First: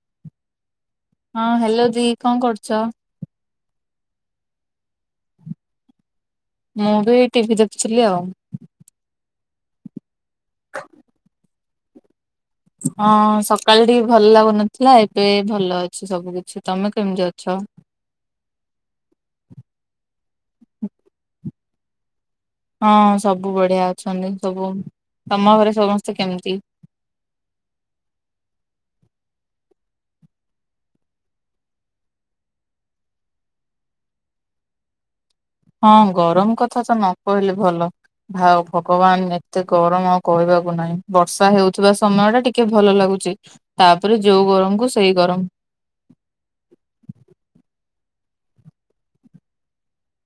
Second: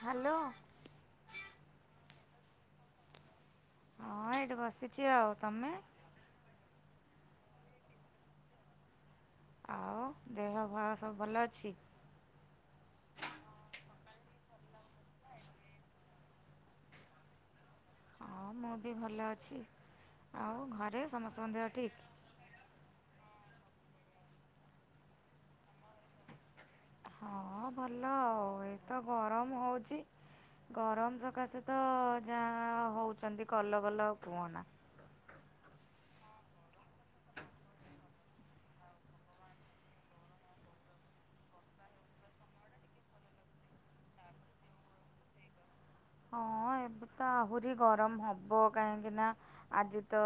Hello. ହଁ hello ଦି କଣ କରୁଛ? ହଁ ଏଇଠି ବସିଛି ଆଉ। ତମେ? ମୁଁ ବି ଏଇ ଟିଭି ଦେଖୁଥିଲି ଆଉ। ଆଉ ଦେହ ପାହ ସବୁ ଭଲ ଅଛି। ହଁ ସକାଳେ ଟିକେ ଭଲ ଲାଗୁନଥିଲା ଏବେ ଭଲ ଅଛି ସବୁ କିଛି ତମେ କେମିତି ଅଛ? ହଁ ମୁଁ ବି ଭଲ ଅଛି ଆଉ ଘରେ ସମସ୍ତଙ୍କ ଦେହ ଠିକ୍। ହଁ ସବୁ ବଢିଆ ଅଛନ୍ତି ସବୁ। ତମ ଘରେ ସମସ୍ତେ କେମିତି? ହଁ ଭଲ ଆଉ ଏ ତ ଗରମ ହେଉଛି। ଗରମ ସକାଶେ ତ ଯାହା ହେଉଛନ୍ତି କଲବଲ କୁହନା। ହଁ ଗରମ କଥା ତ ନ କହିଲେ ଭଲ। ଭାଉ ଭଗବାନ ଏତେ ଗରମ ଆଉ କହିବାକୁ ନାହିଁ। ବର୍ଷା ହେଉଥିବା ସମୟଟା ଟିକେ ଭଲ ଲାଗୁଚି। ତାପରେ ଯୋଉ ଗରମକୁୁ ସେଇ ଗରମ। ହଁ ଏବେ ତ ଆହୁରି ଗରମ ହବ କାହିଁକିନା ଆଜି ତ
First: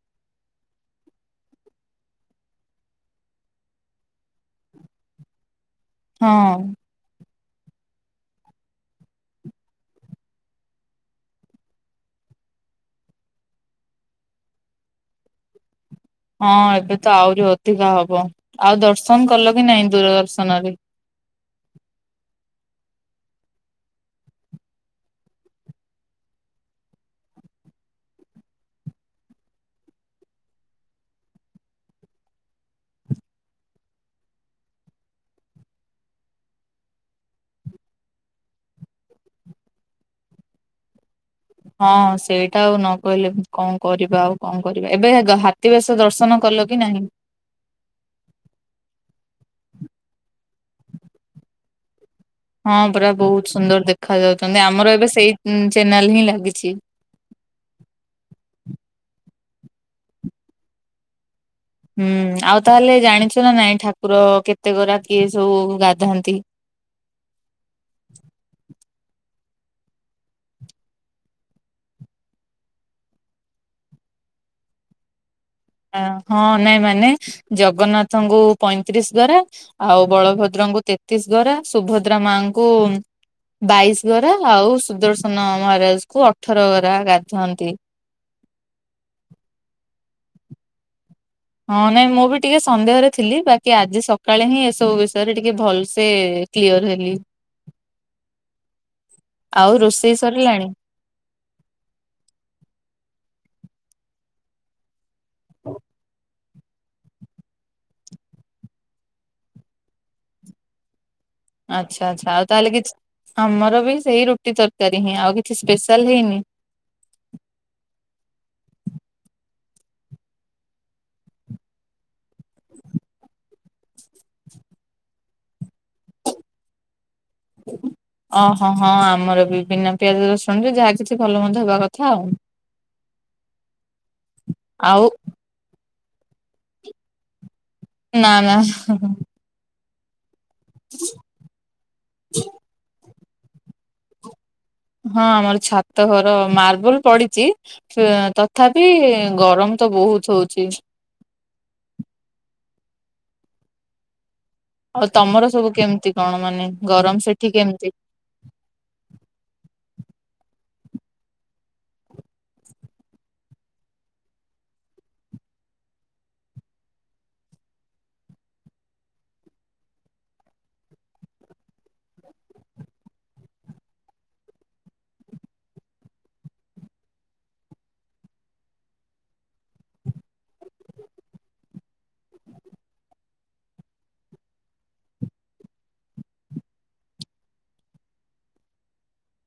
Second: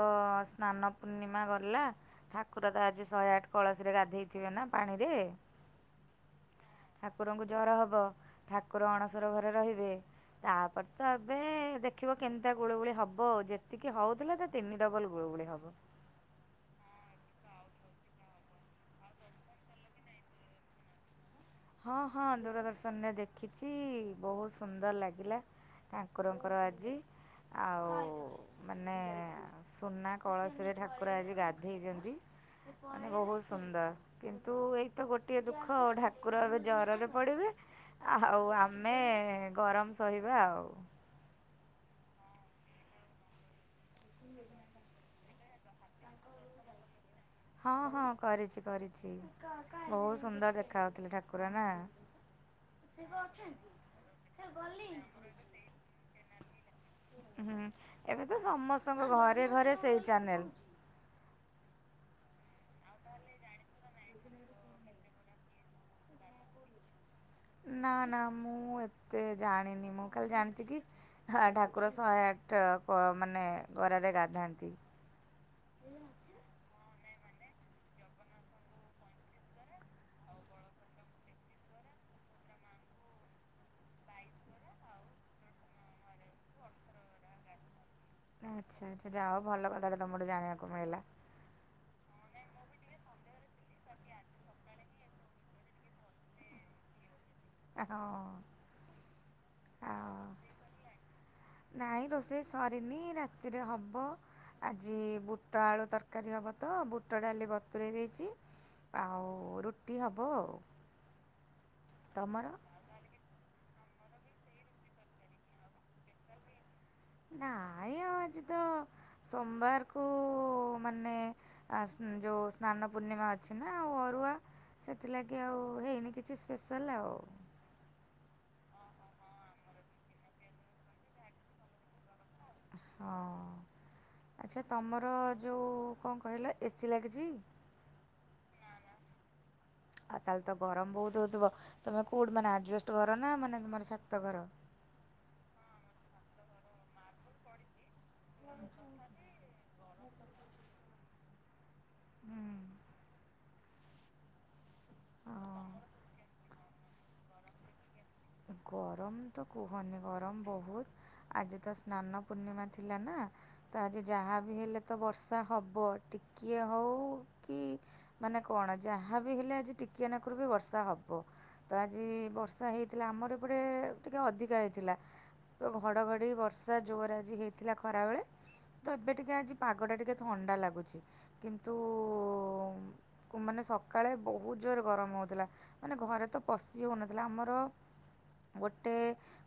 ସ୍ନାନ ପୂର୍ଣ୍ଣିମା ଗଲା। ଠାକୁର ତ ଆଜି ଶହେ ଆଠ କଳସୀରେ ଗାଧେଇଥିବେ ନା ପାଣିରେ। ହଁ। ଠାକୁରଙ୍କୁ ଜର ହବ ଠାକୁର ଅଣସର ଘରେ ରହିବେ। ତାପରେ ତ ଏବେ ଦେଖିବ କେମତା ଗୁଳୁଗୁଳି ହବ। ଯେତିକି ହୋଉଥିଲା ତା ତିନି ଡବଲ୍ ଗୁଳୁଗୁଳି ହବ। ହଁ ଏବେ ତ ଆହୁରି ଅଧିକା ହବ। ଆଉ ଦର୍ଶନ କଲ କି ନାଇଁ ଦୂରଦର୍ଶନରେ? ହଁ ହଁ ଦୂରଦର୍ଶନରେ ଦେଖିଚି ବୋହୁତ ସୁନ୍ଦର ଲାଗିଲା। ଠାଙ୍କୁରଙ୍କର ଆଜି ଆଉ ମାନେ ସୁନା କଳସୀରେ ଠାକୁର ଆଜି ଗାଧେଇଚନ୍ତି। ମାନେ ବୋହୁତ ସୁନ୍ଦର କିନ୍ତୁ ଏଇତ ଗୋଟିଏ ଦୁଃଖ ଠାକୁର ଏବେ ଜରରେ ପଡିବେ ଆଉଃ ଆମେ ଗରମ ସହିବା ଆଉ। ହଁ ସେଇଟା ଆଉ ନ କହିଲେ କଣ କରିବା ଆଉ କଣ କରିବା। ଏବେ ହେଗ ହାତୀ ବେଶ ଦର୍ଶନ କଲ କି ନାହିଁ? ହଁ ହଁ କରିଚି କରିଚି। ବୋହୁତ ସୁନ୍ଦର ଦେଖା ଯାଉଥିଲେ ଠାକୁର ନା। ହଁ ପରା ବୋହୁତ ସୁନ୍ଦର ଦେଖା ଯାଉଚନ୍ତି। ଆମର ଏବେ ସେଇ ଚ୍ୟାନେଲ ହିଁ ଲାଗିଚି। ହୁଁ ଏବେ ତ ସମସ୍ତଙ୍କ ଘରେ ଘରେ ସେଇ ଚ୍ୟାନେଲ। ହୁଁ ଆଉ ତାହେଲେ ଜାଣିଚୁ ନା ନାଇଁ ଠାକୁର କେତେ ଗରା କିଏ ସବୁ ଗାଧାନ୍ତି। ନାଁ ନାଁ ମୁଁ ଏତେ ଜାଣିନି। ମୁଁ ଖାଲି ଜାଣିଚି କି ହା ଠାକୁର ଶହେ ଆଠ ଗ ମାନେ ଗରାରେ ଗାଧାନ୍ତି। ହଁ ହଁ ନାଇଁ ମାନେ ଜଗନ୍ନାଥଙ୍କୁ ପଇଁତିରିଶ ଗରା। ଆଉ ବଳଭଦ୍ରଙ୍କୁ ତେତିଶ ଘରା ସୁଭଦ୍ରା ମାଙ୍କୁ ବାଇଶି ଗରା ଆଉ ସୁଦର୍ଶନ ମହାରାଜ କୁ ଅଠର ଗରା ଗାଧୁଅନ୍ତି। ଆଚ୍ଛା ଆଚ୍ଛା ଯାହା ହୋଉ ଭଲ କଥାଟେ ତମଠୁ ଜାଣିବାକୁ ମିଳିଲା। ହଁ ନାଇଁ ମୁଁ ବି ଟିକେ ସନ୍ଦେହରେ ଥିଲି ବାକି ଆଜି ସକାଳେ ହିଁ ଏସବୁ ବିଷୟରେ ଟିକେ ଭଲସେ କ୍ଲିଅର ହେଲି। ହଁ। ଆଉ ରୋଷେଇ ସରିଲାଣି? ନାଇଁ ରୋଷେଇ ସରିନି ରାତିରେ ହବ। ଆଜି ବୁଟ ଆଳୁ ତରକାରୀ ହବ ତ ବୁଟ ଡାଲି ବତୁରେଇ ଦେଇଚି ଆଉ ରୁଟି ହବ ଆଉ। ଆଚ୍ଛା ଆଚ୍ଛା ଆଉ ତମର? ତାହେଲେ କିଛି ଆମର ବି ସେଇ ରୁଟି ତରକାରୀ ହିଁ, ଆଉ କିଛି ସ୍ପେଶାଲ ହେଇନି? ନାଇଁ ଆଜି ତ ସୋମବାରକୁ ମାନେ ଆ ସ୍ନ ଯୋଉ ସ୍ନାନ ପୂର୍ଣ୍ଣିମା ଅଛି ନା ଅରୁଆ ସେଥିଲାଗି ଆଉ ହେଇନି କିଛି ସ୍ପେଶାଲ ଆଉ। ଓହୋ ହଁ ଆମର ବି ବିନା ପିଆଜ ରସୁଣରେ ଯାହା କିଛି ଭଲ ମନ୍ଦ ହବା କଥା ଆଉ। ହଁ ଆଚ୍ଛା ଆଉ ତମର ଯୋଉ କଣ କହିଲ ଏସି ଲାଗିଚି? ନାଁ ନାଁ [unintelligible] ଆଉ ତାହେଲେ ତ ଗରମ ବୋହୁତ ହୋଉଥିବ। ତମେ କୋଉଠି ମାନେ ଆଜବେଷ୍ଟ ଘର ନା ମାନେ ତମର ଛାତ ଘର। ହଁ ଆମର ଛାତ ଘର ମାର୍ବଲ ପଡିଚି ଫେ ତଥାପି ଗରମ ତ ବୋହୁତ ହୋଉଚି। ହୁଁ। ଆଉ ତମର ସବୁ ହଁ। କେମିତି କଣ ମାନେ ଗରମ ସେଠି କେମିତି? ଗରମତ କୁହନି ଗରମ ବହୁତ୍। ଆଜିତ ସ୍ନାନ ପୂର୍ଣ୍ଣିମା ଥିଲାନା ତା ଆଜି ଯାହାବି ହେଲେତ ବର୍ଷା ହବ ଟିକିଏ ହଉ କି ମାନେ କଣ ଯାହାବି ହେଲେ ଆଜି ଟିକିଏନାକରୁବି ବର୍ଷା ହବ ତଆଜି ବର୍ଷା ହେଇ ଥିଲା ଆମର ଏପଟେ ଟିକେ ଅଧିକା ହେଇଥିଲା। ପୁରା ଘଡ଼ଘଡ଼ି ବର୍ଷା ଜୋର ଆଜି ହେଇଥିଲା ଖରାବେଳେ। ତ ଏବେ ଟିକେ ଆଜି ପାଗଟା ଟିକେ ଥଣ୍ଡା ଲାଗୁଚି କିନ୍ତୁ ମାନେ ସକାଳେ ବହୁତ୍ ଜୋର ଗରମ ହେଉଥିଲା ମାନେ ଘରେତ ପଶି ହେଉନଥିଲା ଆମର ଗୋଟେ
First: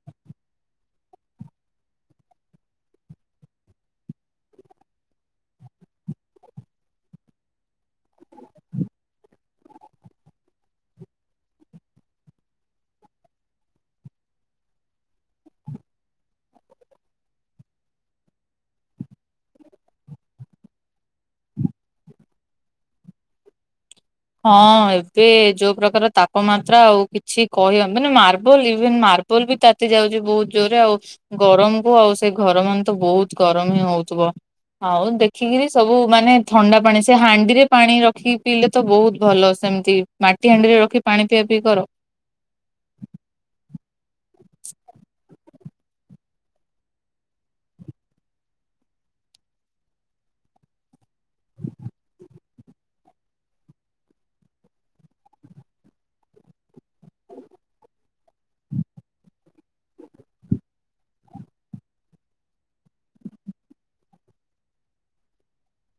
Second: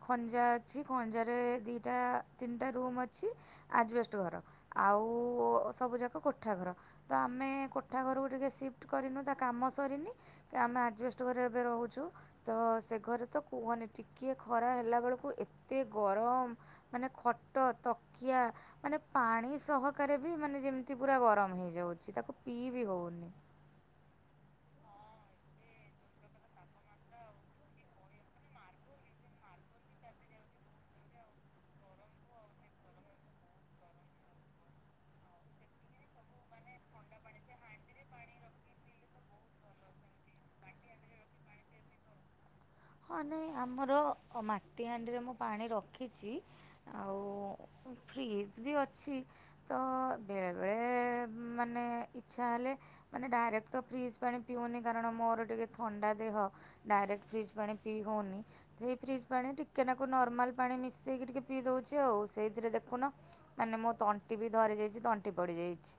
ଖଞ୍ଜା ଅଛି ଖଞ୍ଜାରେ ଦିଇଟା ତିନିଟା ରୁମ୍ ଅଛି। ଆଜବେଷ୍ଟ ଘର ଆଉ ସବୁ ଯାକ କୋଠାଘର। ତ ଆମେ କୋଠା ଘରକୁ ଟିକେ ସିଫ୍ଟ କରିନୁ ତାକାମ ସରିନି କି ଆମେ ଆଜେବଷ୍ଟେ ଘରେ ଏବେ ରହୁଚୁ ତସେଘରେ ତ କୁହନି ଟିକିଏ ଖରା ହେଲା ବେଳକୁ ଏତେ ଗରମ ମାନେ ଖଟ ତକିଆ ମାନେ ପାଣି ସହକାରେବି ମାନେ ଯେମିତି ପୁରା ଗରମ ହେଇଯାଉଛି ତାକୁ ପିଇବିି ହେଉନି। ହଁ ଏବେ ଯୋଉ ପ୍ରକାର ତାପମାତ୍ରା ଆଉ କିଛି କହି ମାନେ ମାର୍ବଲ ଇଭେନ ମାର୍ବଲବି ତାତି ଯାଉଚି ବହୁତ୍ ଜୋରେ ଆଉ ଗରମକୁ ଆଉ ସେ ଘର ମାନେତ ବହୁତ୍ ଗରମହିଁ ହଉଥିବ। ହଉ ଦେଖିକିରି ସବୁ ମାନେ ଥଣ୍ଡା ପାଣି ସେ ହାଣ୍ଡିରେ ପାଣି ରଖିକି ପିଇଲେ ତ ବହୁତ ଭଲ ସେମିତି ମାଟି ହାଣ୍ଡିରେ ରଖି ପାଣି ପିଆ ପିଇ କର। ହଁ ନାଇଁ ଆମର ମାଟି ହାଣ୍ଡିରେ ମୁଁ ପାଣି ରଖିଚି ଆଉ ଫ୍ରିଜବି ଅଛି। ତ ବେଳେବେଳେ ମାନେ ଇଚ୍ଛା ହେଲେ ମାନେ ଡାଇରେକ୍ଟତ ଫ୍ରିଜ୍ ପାଣି ପିଉନି କାରଣ ମୋର ଟିକେ ଥଣ୍ଡା ଦେହ ଡାଇରେକ୍ଟ ଫ୍ରିଜ୍ ପାଣି ପିଇ ହଉନି। ସେଇ ଫ୍ରିଜ୍ ପାଣି ଟିକେ ନାକୁ ନର୍ମାଲ ପାଣି ମିଶେଇକି ଟିକେ ପିଇ ଦଉଚି ଆଉ ସେଇଥିରେ ଦେଖୁନ ମାନେମୋ ତଣ୍ଟିବି ଧରି ଯାଇଚି ତଣ୍ଟି ପଡ଼ିଯାଇଛି।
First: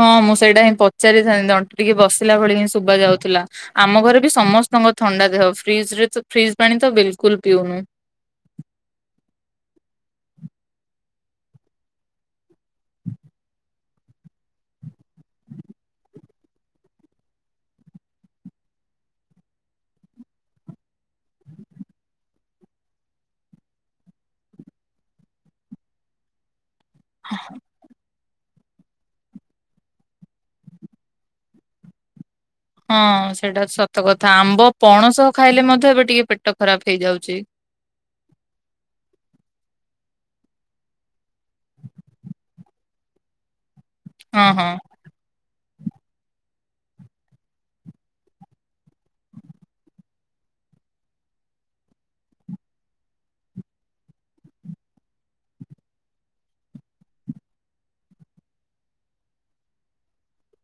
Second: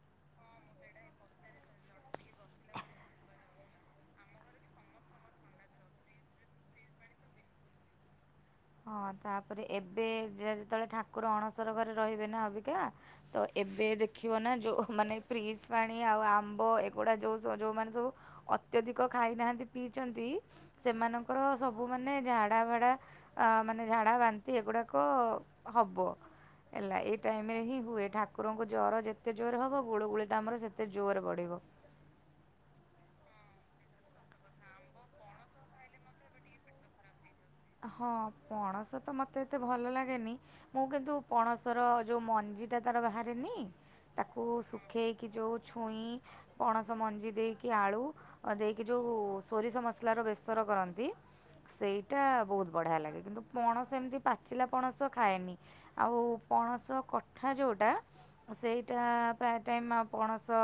ହଁ ମୁଁ ସେଇଟାହିଁ ପଚାରିଥାନ୍ତି ତଣ୍ଟି ଟିକେ ବସିଲା ଭଳିହିଁ ଶୁଭ ଯାଉଥିଲା। ଆମ ଘରେବି ସମସ୍ତଙ୍କ ଥଣ୍ଡା ଦେହ ଫ୍ରିଜରେ ତ ଫ୍ରିଜ୍ ପାଣିତ ବିଲକୁଲ୍ ପିଉନୁ। ହଁ ତାପରେ ଏବେ ଯେତେବେଳେ ଠାକୁର ଅଣସର ଘରେ ରହିବେନା ଅବିକା ତ ଏବେ ଦେଖିବନା ଯୋଉ ମାନେ ବ୍ରିଜ୍ ପାଣି ଆଉ ଆମ୍ବ ଏଗୁଡ଼ା ଯୋଉ ସବୁ ଯୋଉମାନେ ସବୁ ଅତ୍ୟଧିକ ଖାଇନାହାନ୍ତି ପିଇଚନ୍ତି ସେମାନଙ୍କର ସବୁ ମାନେ ଝାଡା ବାଡ଼ା ଅ ମାନେ ଝାଡ଼ା ବାନ୍ତି ଏଗୁଡ଼ାକ ହବ ହେଲା ଏ ଏ ଟାଇମରେ ହିଁ ହୁଏ ଠାକୁରଙ୍କୁ ଜ୍ୱର ଯେତେ ଜୋର ହବ ଗୁଳୁଗୁଳିଟା ଆମର ସେତେ ଜୋର ବଢ଼ିବ। ହଁ ସେଇଟା ସତକଥା ଆମ୍ବ, ପଣସ ଖାଇଲେ ମଧ୍ୟ ଏବେ ଟିକେ ପେଟ ଖରାପ୍ ହେଇଯାଉଚି। ହଁ ପଣସତ ମୋତେ ଏତେ ଭଲ ଲାଗେନି ମୁଁ କିନ୍ତୁ ପଣସର ଯୋଉ ମଞ୍ଜିଟା ତାର ବାହାରେନି ତାକୁ ହଁ ହଁ ଶୁଖେଇକି ଯଉଁ ଛୁଇଁ ପଣସ ମଞ୍ଜି ଦେଇକି ଆଳୁ ଦେଇକି ଯେଉଁ ସୋରିଷ ମସଲାର ବେସର କରନ୍ତି ସେଇ ଟା ବହୁତ୍ ବଢ଼ିଆ ଲାଗେ ପଣସ ଏମିତି ପାଚିଲା ପଣସ ଖାଏନି। ଆଉ ପଣସ କଠା ଯୋଉଁଟା ସେଇଟା ପ୍ରାୟ ଟାଇମ୍ ଆଉ ପଣସ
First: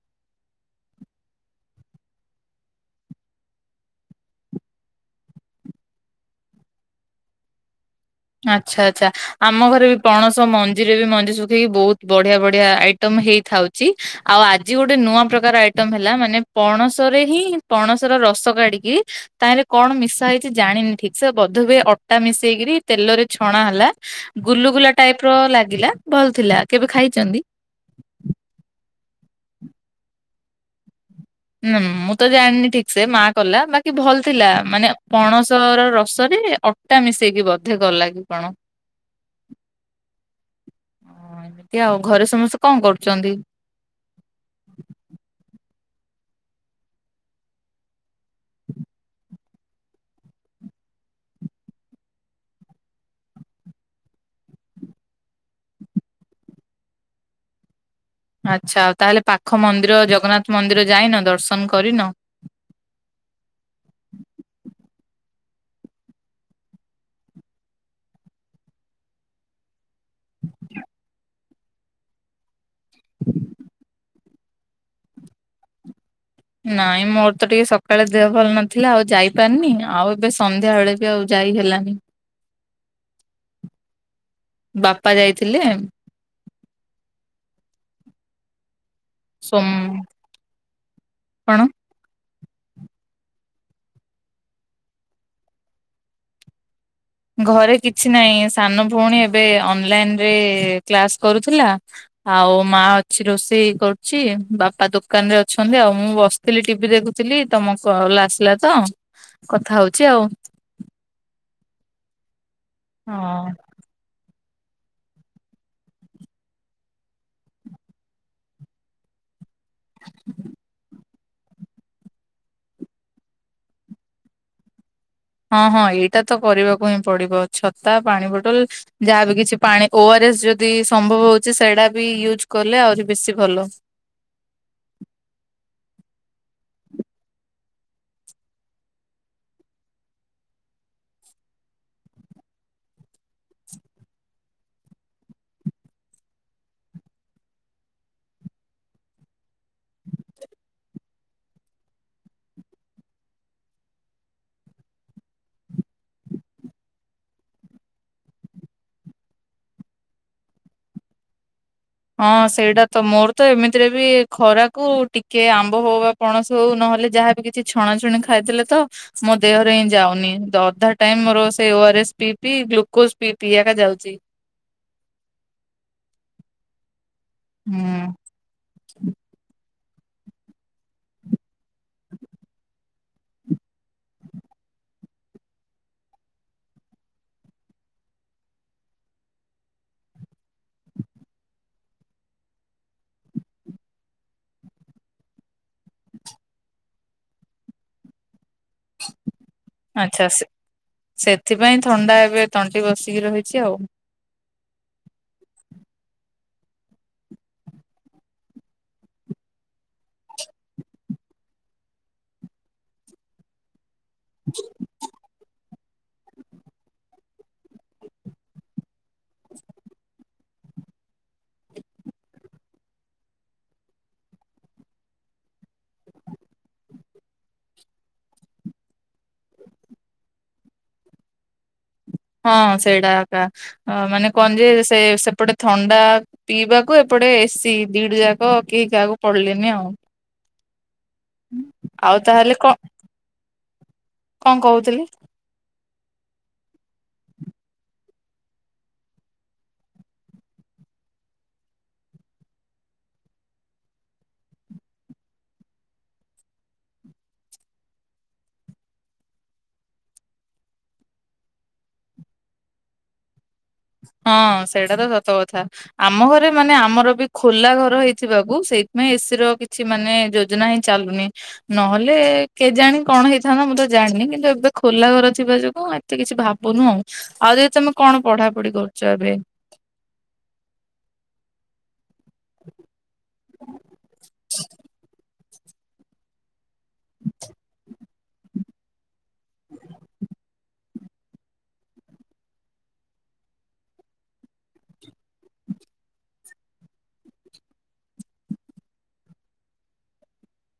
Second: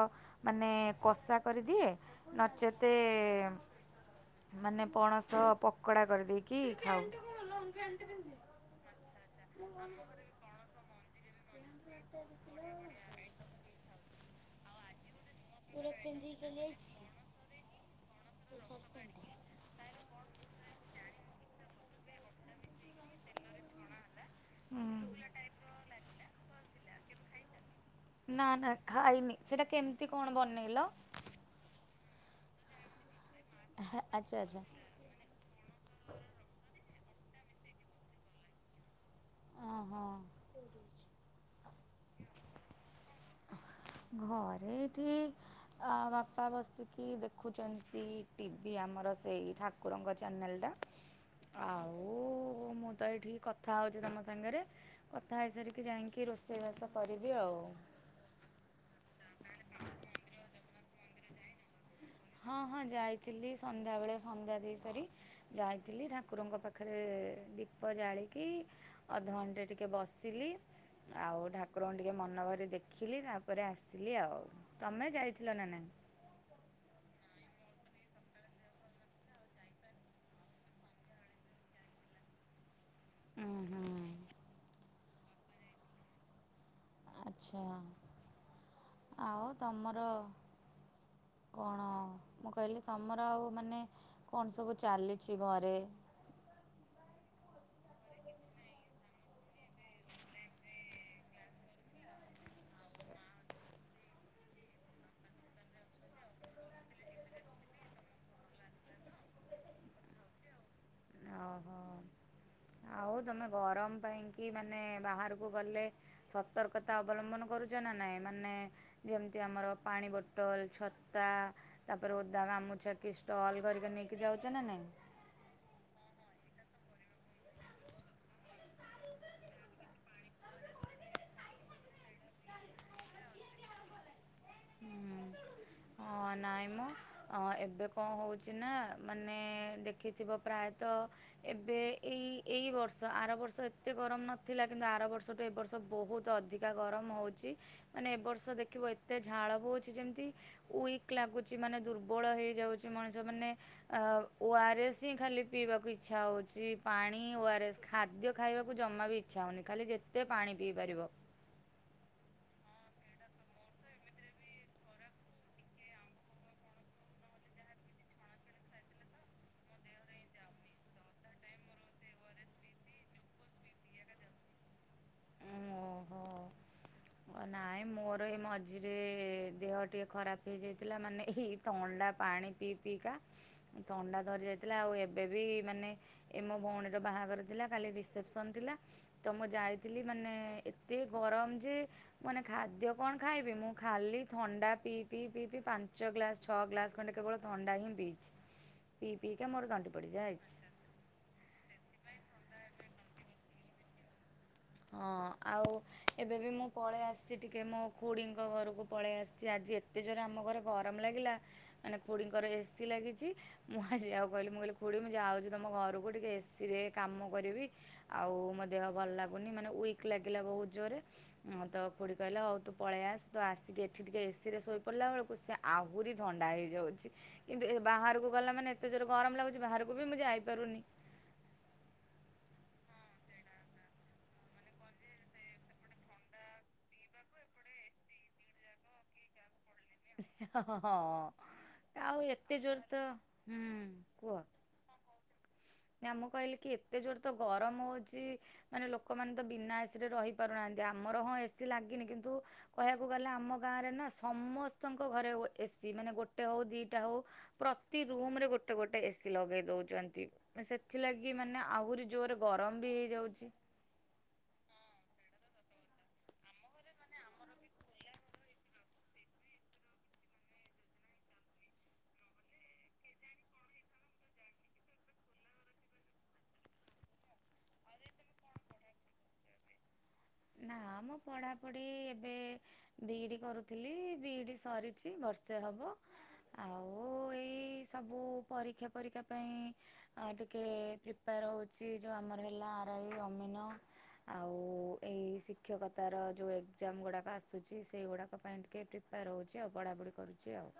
ମାନେ କଷା କରିଦିଏ। ନଚେତ ମାନେ ପଣସ ପକୋଡ଼ା କରିଦିଏ। କି ଖାଉ [unintelligible] ଆଚ୍ଛା ଆଚ୍ଛା ଆମ ଘରେ ବି ପଣସ ମ ମଞ୍ଜି ରେ ବି ମଞ୍ଜି ଶୁଖେଇକି ବହୁତ ବଢିଆ ବଢିଆ ଆଇଟମ୍ ହେଇଥାଉଛି। ଆଉ ଆଜି ଗୋଟେ ନୂଆ ପ୍ର କାର ଆଇଟମ ହେଲା ମାନେ ପଣସରେ ହିଁ ପଣସର ରସ କାଢିକି ତାହିଁରେ କଣ ମିଶା ହେଇଛି ଜାଣିନି ଠିକ୍ ସେ ବଧହୁଏ ଅଟା ମିଶେଇକିରି ତେଲରେ ଛଣା ହେଲା ହୁଁ ଗୁଲୁଗୁଲା ଟାଇପର ଲାଗିଲା ଭଲ ଥିଲା କେବେ ଖାଇଛନ୍ତି? ନା ନା ଖାଇନି ସେଇଟା କେମିତି କଣ ବନେଇଲ? ହୁ ମୁଁ ତ ଜାଣିନି ଠିକ୍ ସେ ମା କଲା ବାକି ଭଲ ଆଚ୍ଛା ଥିଲା ଆଚ୍ଛା। ମାନେ ପଣସ ର ରସରେ ଅଟା ମିଶେଇକି ବଧେ କଲା କି କଣ? ଓହୋ। ମିତି ଆଉ ଘରେ ସମସ୍ତେ କଣ କରୁଛନ୍ତି? ଘରେ ଏଇଠି ଆ ବାପା ବସିକି ଦେଖୁଛନ୍ତି ଟିଭି ଆମର ସେଇ ଠାକ କୁୁରଙ୍କ ଚ୍ୟାନେଲ୍ ଟା। ଆଉ ମୁଁ ତ ଏଇଠି କଥା ହଉଛି ତମ ସାଙ୍ଗରେ। କଥା ହେଇସାରିକି ଯାଇକି ରୋଷେଇବାସ କରିବି ଆଉ। ଆଚ୍ଛା ଆଉ ତାହେଲେ ପାଖ ମନ୍ଦିର ଜଗନ୍ନାଥ ମନ୍ଦିର ଯାଇନ ଦର୍ଶନ କରିନ? ହଁ ହଁ ଯାଇଥିଲି ସନ୍ଧ୍ୟାବେେଳେ ସନ୍ଧ୍ୟା ଦେଇ ସାରି ଯାଇଥିଲି ଠାକୁରଙ୍କ ପାଖରେ ଦୀପ ଜାଳିକି ଅଧଘଣ୍ଟେ ଟିକେ ବସିଲି ଆଉ ଠାକୁରଙ୍କୁ ଟିକେ ମନ ଭରି ଦେଖି ଖିଲି ତାପରେ ଆସିଲି ଆଉ ତମେ ଯାଇଥିଲ ନା ନାହିଁ? ନାଇଁ ମୋର ତ ଟିକେ ସକାଳେ ଦେହ ଭଲ ନଥିଲା ଆଉ ଯାଇପାରିନି ଆଉ ଏବେ ସନ୍ଧ୍ୟା ବେଳେ ଏବେ ଆଉ ଯାଇ ହେଲାନି। ଓଁ ହୁଁ। ବାପା ଯାଇଥିଲେ। ଆଚ୍ଛା। ଆଉ ସୋମ ତମର କଣ? ମୁଁ କହିଲି ତମର ଆଉ ମାନେ କଣ ସବୁ ଚାଲିଛି ଘରେ? ଘରେ କିଛି ବାହିଁ ସାନ ଭଉଣୀ ଏବେ ଅନଲାଇନରେ କ୍ଲାସ କରୁଥିଲା। ଆଉ ମା ଅଛି ରୋଷେଇ କରୁଛି ବାପା ଦୋକାନ ରେ ଅଛନ୍ତି ଆଉ। ମୁଁ ବସିଥିଲି ଟିଭି ଦେଖୁଥିଲି ତମ କଲ ଆସିଲା ତ କଥା ହଉଛି ଆଉ। ଓହୋ ଆଉ ତମେ ହଁ। ଗରମ ପାଇଁ କି ମାନେ ବାହାରକୁ ଗଲେ ସତର୍କତା ଅବଲମ୍ବନ କରୁଛନା ନାଇଁ ମାନେ ଯେମିତି ଆମର ପାଣି ବୋଟଲ ଛତ ଯୋତା ତାପରେ ଓଦା ଗାମୁଛା କି ଷ୍ଟଲ୍ କରିକରି ନେଇକି ଯାଉଛ ନା ନାଇଁ? ହଁ ହଁ ଏଇଟା ତ କରିବାକୁ ହିଁ ପଡିବ ଛତା, ପାଣିବୋଟଲ ଯାହାବି କିଛି ପାଣି ଓଆରଏସ୍ ଯଦି ସମ୍ଭବ ହଉଛି ସେଇଟା ବି ୟୁଜ୍ କଲେ ଆହୁରି ବେଶୀ ଭଲ। ହୁଁ ହଁ ନାହିଁମ। ଅ ଏବେ କଣ ହଉଛି ନା ମାନେ ଦେଖିଥିବ ପ୍ରାୟତଃ ଏବେ ଏଇ ଏଇବର୍ଷ ଆରବର୍ଷ ଏତେ ଗରମ ନଥିଲା କିନ୍ତୁ ଆରବର୍ଷଠୁ ଏବର୍ଷ ବହୁତ ଅଧିକ ଗରମ ହେଉଛି ମାନେ ଏବର୍ଷ ଦେଖିବ ଏତେ ଝାଳ ବଉଛି ଯେମିତି ଉଇକ୍ ଲାଗୁଛି ମାନେ ଦୁର୍ବଳ ହେଇଯାଉଛି ମଣିଷ ମାନେ ଅ ଓ ଆର ଏସ୍ ହିଁ ଖାଲି ପିଇବାକୁ ଇଚ୍ଛା ହଉଛି ପାଣି ଓ ଆର ଏସ୍ ଖାଦ୍ୟ ଖାଇବାକୁ ଜମା ବି ଇଚ୍ଛା ହଉନି ଖାଲି ଯେତେ ପାଣି ପିଇ ପାରିବ। ହଁ ସେଇଟା ତ ମୋର ତ ଏମିତିରେ ବି ଖରାକୁ ଟିକେ ଆମ୍ବ ହଉ ବା ପଣସ ହଉ ନହେଲେ ଯାହାବି କିଛି ଛଣାଛୁଣି ଖାଇଦେଲେ ତ ମୋ ଦେହରେ ହିଁ ଯାଉନି ଅଧା ଟାଇମ ମୋର ସେଇ ଓ ଆର ଏସ୍ ପିଇ ପି ଗ୍ଲୁକୋଜ ପିଇ ପି ଏକା ଯାଉଛି। [unintelligible] ଓହୋ ନାଇଁ ହୁଁ ମୋର ଏ ମ ମଝିରେ ଦେହ ଟିକେ ଖରାପ ହେଇଯାଇଥିଲା ମାନେ ଏଇ ଥଣ୍ଡା ପାଣି ପିଇ ପିଇକା। ଥଣ୍ଡା ଧରି ଯାଇଥିଲା ଆଉ ଏବେ ବି ମାନେ ଏ ମୋ ଭଉଣୀର ବାହାଘର ଥିଲା କାଲି ରିସେପସନ ଥିଲା ତ ମୁଁ ଯାଇଥିଲି ମାନେ ଏତେ ଗରମ ଯେ ମାନେ ଖାଦ୍ୟ କଣ ଖାଇବି ମୁଁ ଖାଲି ଥଣ୍ଡା ପିଇ ପିଇ ପିଇ ପି ପାଞ୍ଚ ଗ୍ଲାସ ଛଅ ଗ୍ଲାସ ଖଣ୍ଡେ କେବଳ ଥଣ୍ଡା ହିଁ ପିଇଛି। ପିଇ ପିଇକା ମର ଆଚ୍ଛା ସେ ସେଥିପାଇଁ ଥଣ୍ଡା ଏବେ ତଣ୍ଟି ବସିକି ରହିଛି ଆଉ। ହଁ ଆଉ ଏବେ ବି ମୁଁ ପଳେଇ ଆସିଛି ଟିକେ ମୋ ଖୁଡ଼ିଙ୍କ ଘରକୁ ପଳେଇ ଆସିଛି ଆଜି ଏ ଏ-ତେ ଜୋର୍ ରେ ଆମ ଘରେ ଗରମ ଲାଗିଲା ମାନେ ଖୋଡ଼ିଙ୍କର ଏସିି ଲାଗିଛି। ମୁଁ ଆସିବାକୁ କହିଲି ମୁଁ କହିଲି ଖୁଡ଼ି ମୁଁ ଯାଉଛି ତମ ଘରକୁ। ଟିକେ ଏସି ରେ କାମ କରିବି ଆଉ ମୋ ଦେହ ଭଲ ଲାଗୁ ଉନି ମାନେ ୱିକ ଲାଗିଲା ବହୁତ ଜୋରରେ। ମଁ ତ ଖୁଡ଼ି କହିଲା ହଉ ତୁ ପଳେଇ ଆସ୍। ଆସିକି ଏଠି ଟିକେ ଏସିରେ ଶୋଇ ପଡ଼ିଲା ବେଳକୁ ସେ ଆହୁରି ଥଣ୍ଡା ହେଇଯାଉଛି। କିନ୍ତୁ ବାହାରକୁ ଗଲା ମାନେ ଏତେ ଜୋର ଗରମ ଲାଗୁଛି ବାହାରକୁ ବି ମୁଁ ଯାଇପାରୁନି। ହଁ ସେଇଟା ଏକା ମାନେ କହ ଯେ ସେ ସେପଟେ ଥଣ୍ଡା ପିଇବାକୁ ଏପଟେ ଏସିି ଦିଟ ଯାକ କେହି କାହାକୁ ପଡ଼ିଲେନି ଆଉ। ହଁ ଆଉ ଏତେ ଜୋର ତ ହୁଁ କୁହ। ମୁଁ କହୁଥିଲି। ନା ମୁଁ କହିଲି କି ଏତେ ଜୋର ତ ଗରମ ହଉଛି। ମାନେ ଲୋକମାନେ ତ ବିନା ଏସି ରେ ରହିପାରୁନାହାନ୍ତି ଆମର ହଁ ଏସି ଲାଗିନି କିନ୍ତୁ କହିବାକୁ ଗଲେ ଆମ ଗାଁ ରେ ନା ସମସ୍ତଙ୍କ ଘରେ ଏସି ମାନେ ଗୋଟେ ହଉ ଦିଟା ହଉ। ପ୍ରତି ରୁମରେ ଗୋଟେ ଗୋଟେ ଏସି ଲଗେଇ ଦଉଛନ୍ତି। ସେଥିଲାଗି ମାନେ ଆହୁରି ଜୋରରେ ଗରମ ବି ହେଇଯାଉଛି। ହଁ ସେଇଟା ତ ସତ କଥା। ଆମ ଘରେ ମାନେ ଆମର ବି ଖୋଲା ଘର ହେଇଥିବାକୁ ସେଇଥିପାଇଁ ଏସି ର କିଛି ମାନେ ଯୋ ଯୋଜନା ହିଁ ଚାଲୁନି। ନହେଲେ କେଜାଣି କଣ ହେଇଥାନ୍ତା ମୁଁ ତ ଜାଣିନି କିନ୍ତୁ ଏବେ ଖୋଲା ଘର ଥିବା ଯୋଗୁ ଏତେ କିଛି ଭାବୁନୁ। ଆଉ ଆଉ ଯଦି ତମେ କଣ ପଢ଼ା ପଢ଼ି କରୁଛ ଏବେ? ନା ଆମ ପଢ଼ାପଢି ଏବେ ବିଇଡି କରୁଥିଲି ବିଇଡି ସରିଛି ବର୍ଷେ ହବ। ଆଉ ଏଇ ସବୁ ପରୀକ୍ଷା ଫରୀକ୍ଷା ପାଇଁ ଆଉ ଟିକେ ପ୍ରିପାର ହେଉଛି ଯେଉଁ ଆମର ହେଲା ଆରାଇ ଅମିନ। ଆଉ ଏଇ ଶିକ୍ଷକତାର ଯେଉ ଏକ୍ଜାମ ଗୁଡ଼ାକ ଆସୁଛି ସେଇଗୁଡ଼ାକ ପାଇଁ ଟିକେ ପ୍ରି ପାର ରହୁଛି ଆଉ, ପଢ଼ାପଢ଼ି କରୁଛି ଆଉ।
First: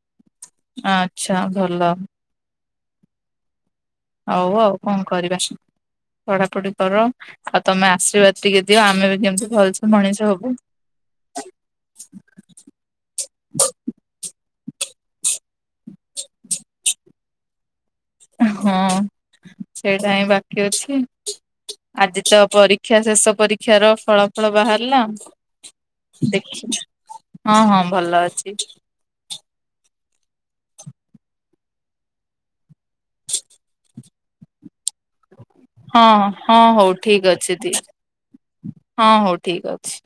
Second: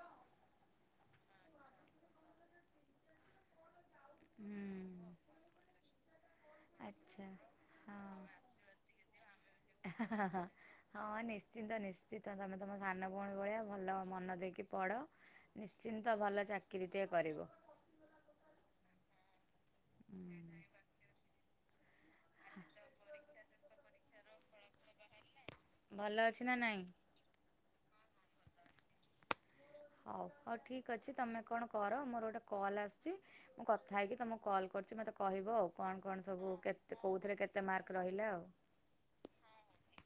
ଆଚ୍ଛା ଭଲ। ହଉ ଆଉ କଣ ହୁଁ କରିବା। [inaudible] ପଢ଼ାପଢ଼ି କର ଆଚ୍ଛା ଆଉ ତମେ ହଁ ଆଶୀର୍ବାଦ ଟିକେ ଦିଅ ଆମେ ବି କେମିତି ଭଲସେ ମଣିଷ ହବୁ। ହଁ ନିଶ୍ଚିନ୍ତ ନିଶ୍ଚିନ୍ତ ତମେ ତମ ସାନ ଭଉଣୀ ଭଳିଆ ଭଲ ମନ ଦେଇକି ପଢ଼। ନିଶ୍ଚିନ୍ତ ଭଲ ଚାକିରି ଟିଏ କରିବ। ହଁ ସେଇଟା ହିଁ ହୁଁ, ବାକି ଅଛି। ଆଜି ତ ପରୀକ୍ଷା, ଶେଷ ପରୀକ୍ଷାର ଫଳା ଫଳ ବାହାରିଲା। ଭଲ ଅଛି ନା ଦେଖି, ନାଇଁ? ହଁ ହଁ ଭଲ ଅଛି। ହଉ ହଉ ଠିକ୍ ଅଛି ତମେ କଣ କର, ମୋର ଗୋଟେ କଲ୍ ଆସ। ଛି, ମୁଁ କଥା ହେଇକି ତମକୁ କଲ୍ କରୁଛି ମତେ କହିବ ଆଉ। କଣ ହଁ କଣ ସବୁ ହଁ ହଉ କେତେ ଠିକ କଉଥିରେ ଅଛି କେତେ ଦି ମାର୍କ ରହିଲା ଆଉ। ହଁ ହୋଉ ଠିକ୍ ଅଛି।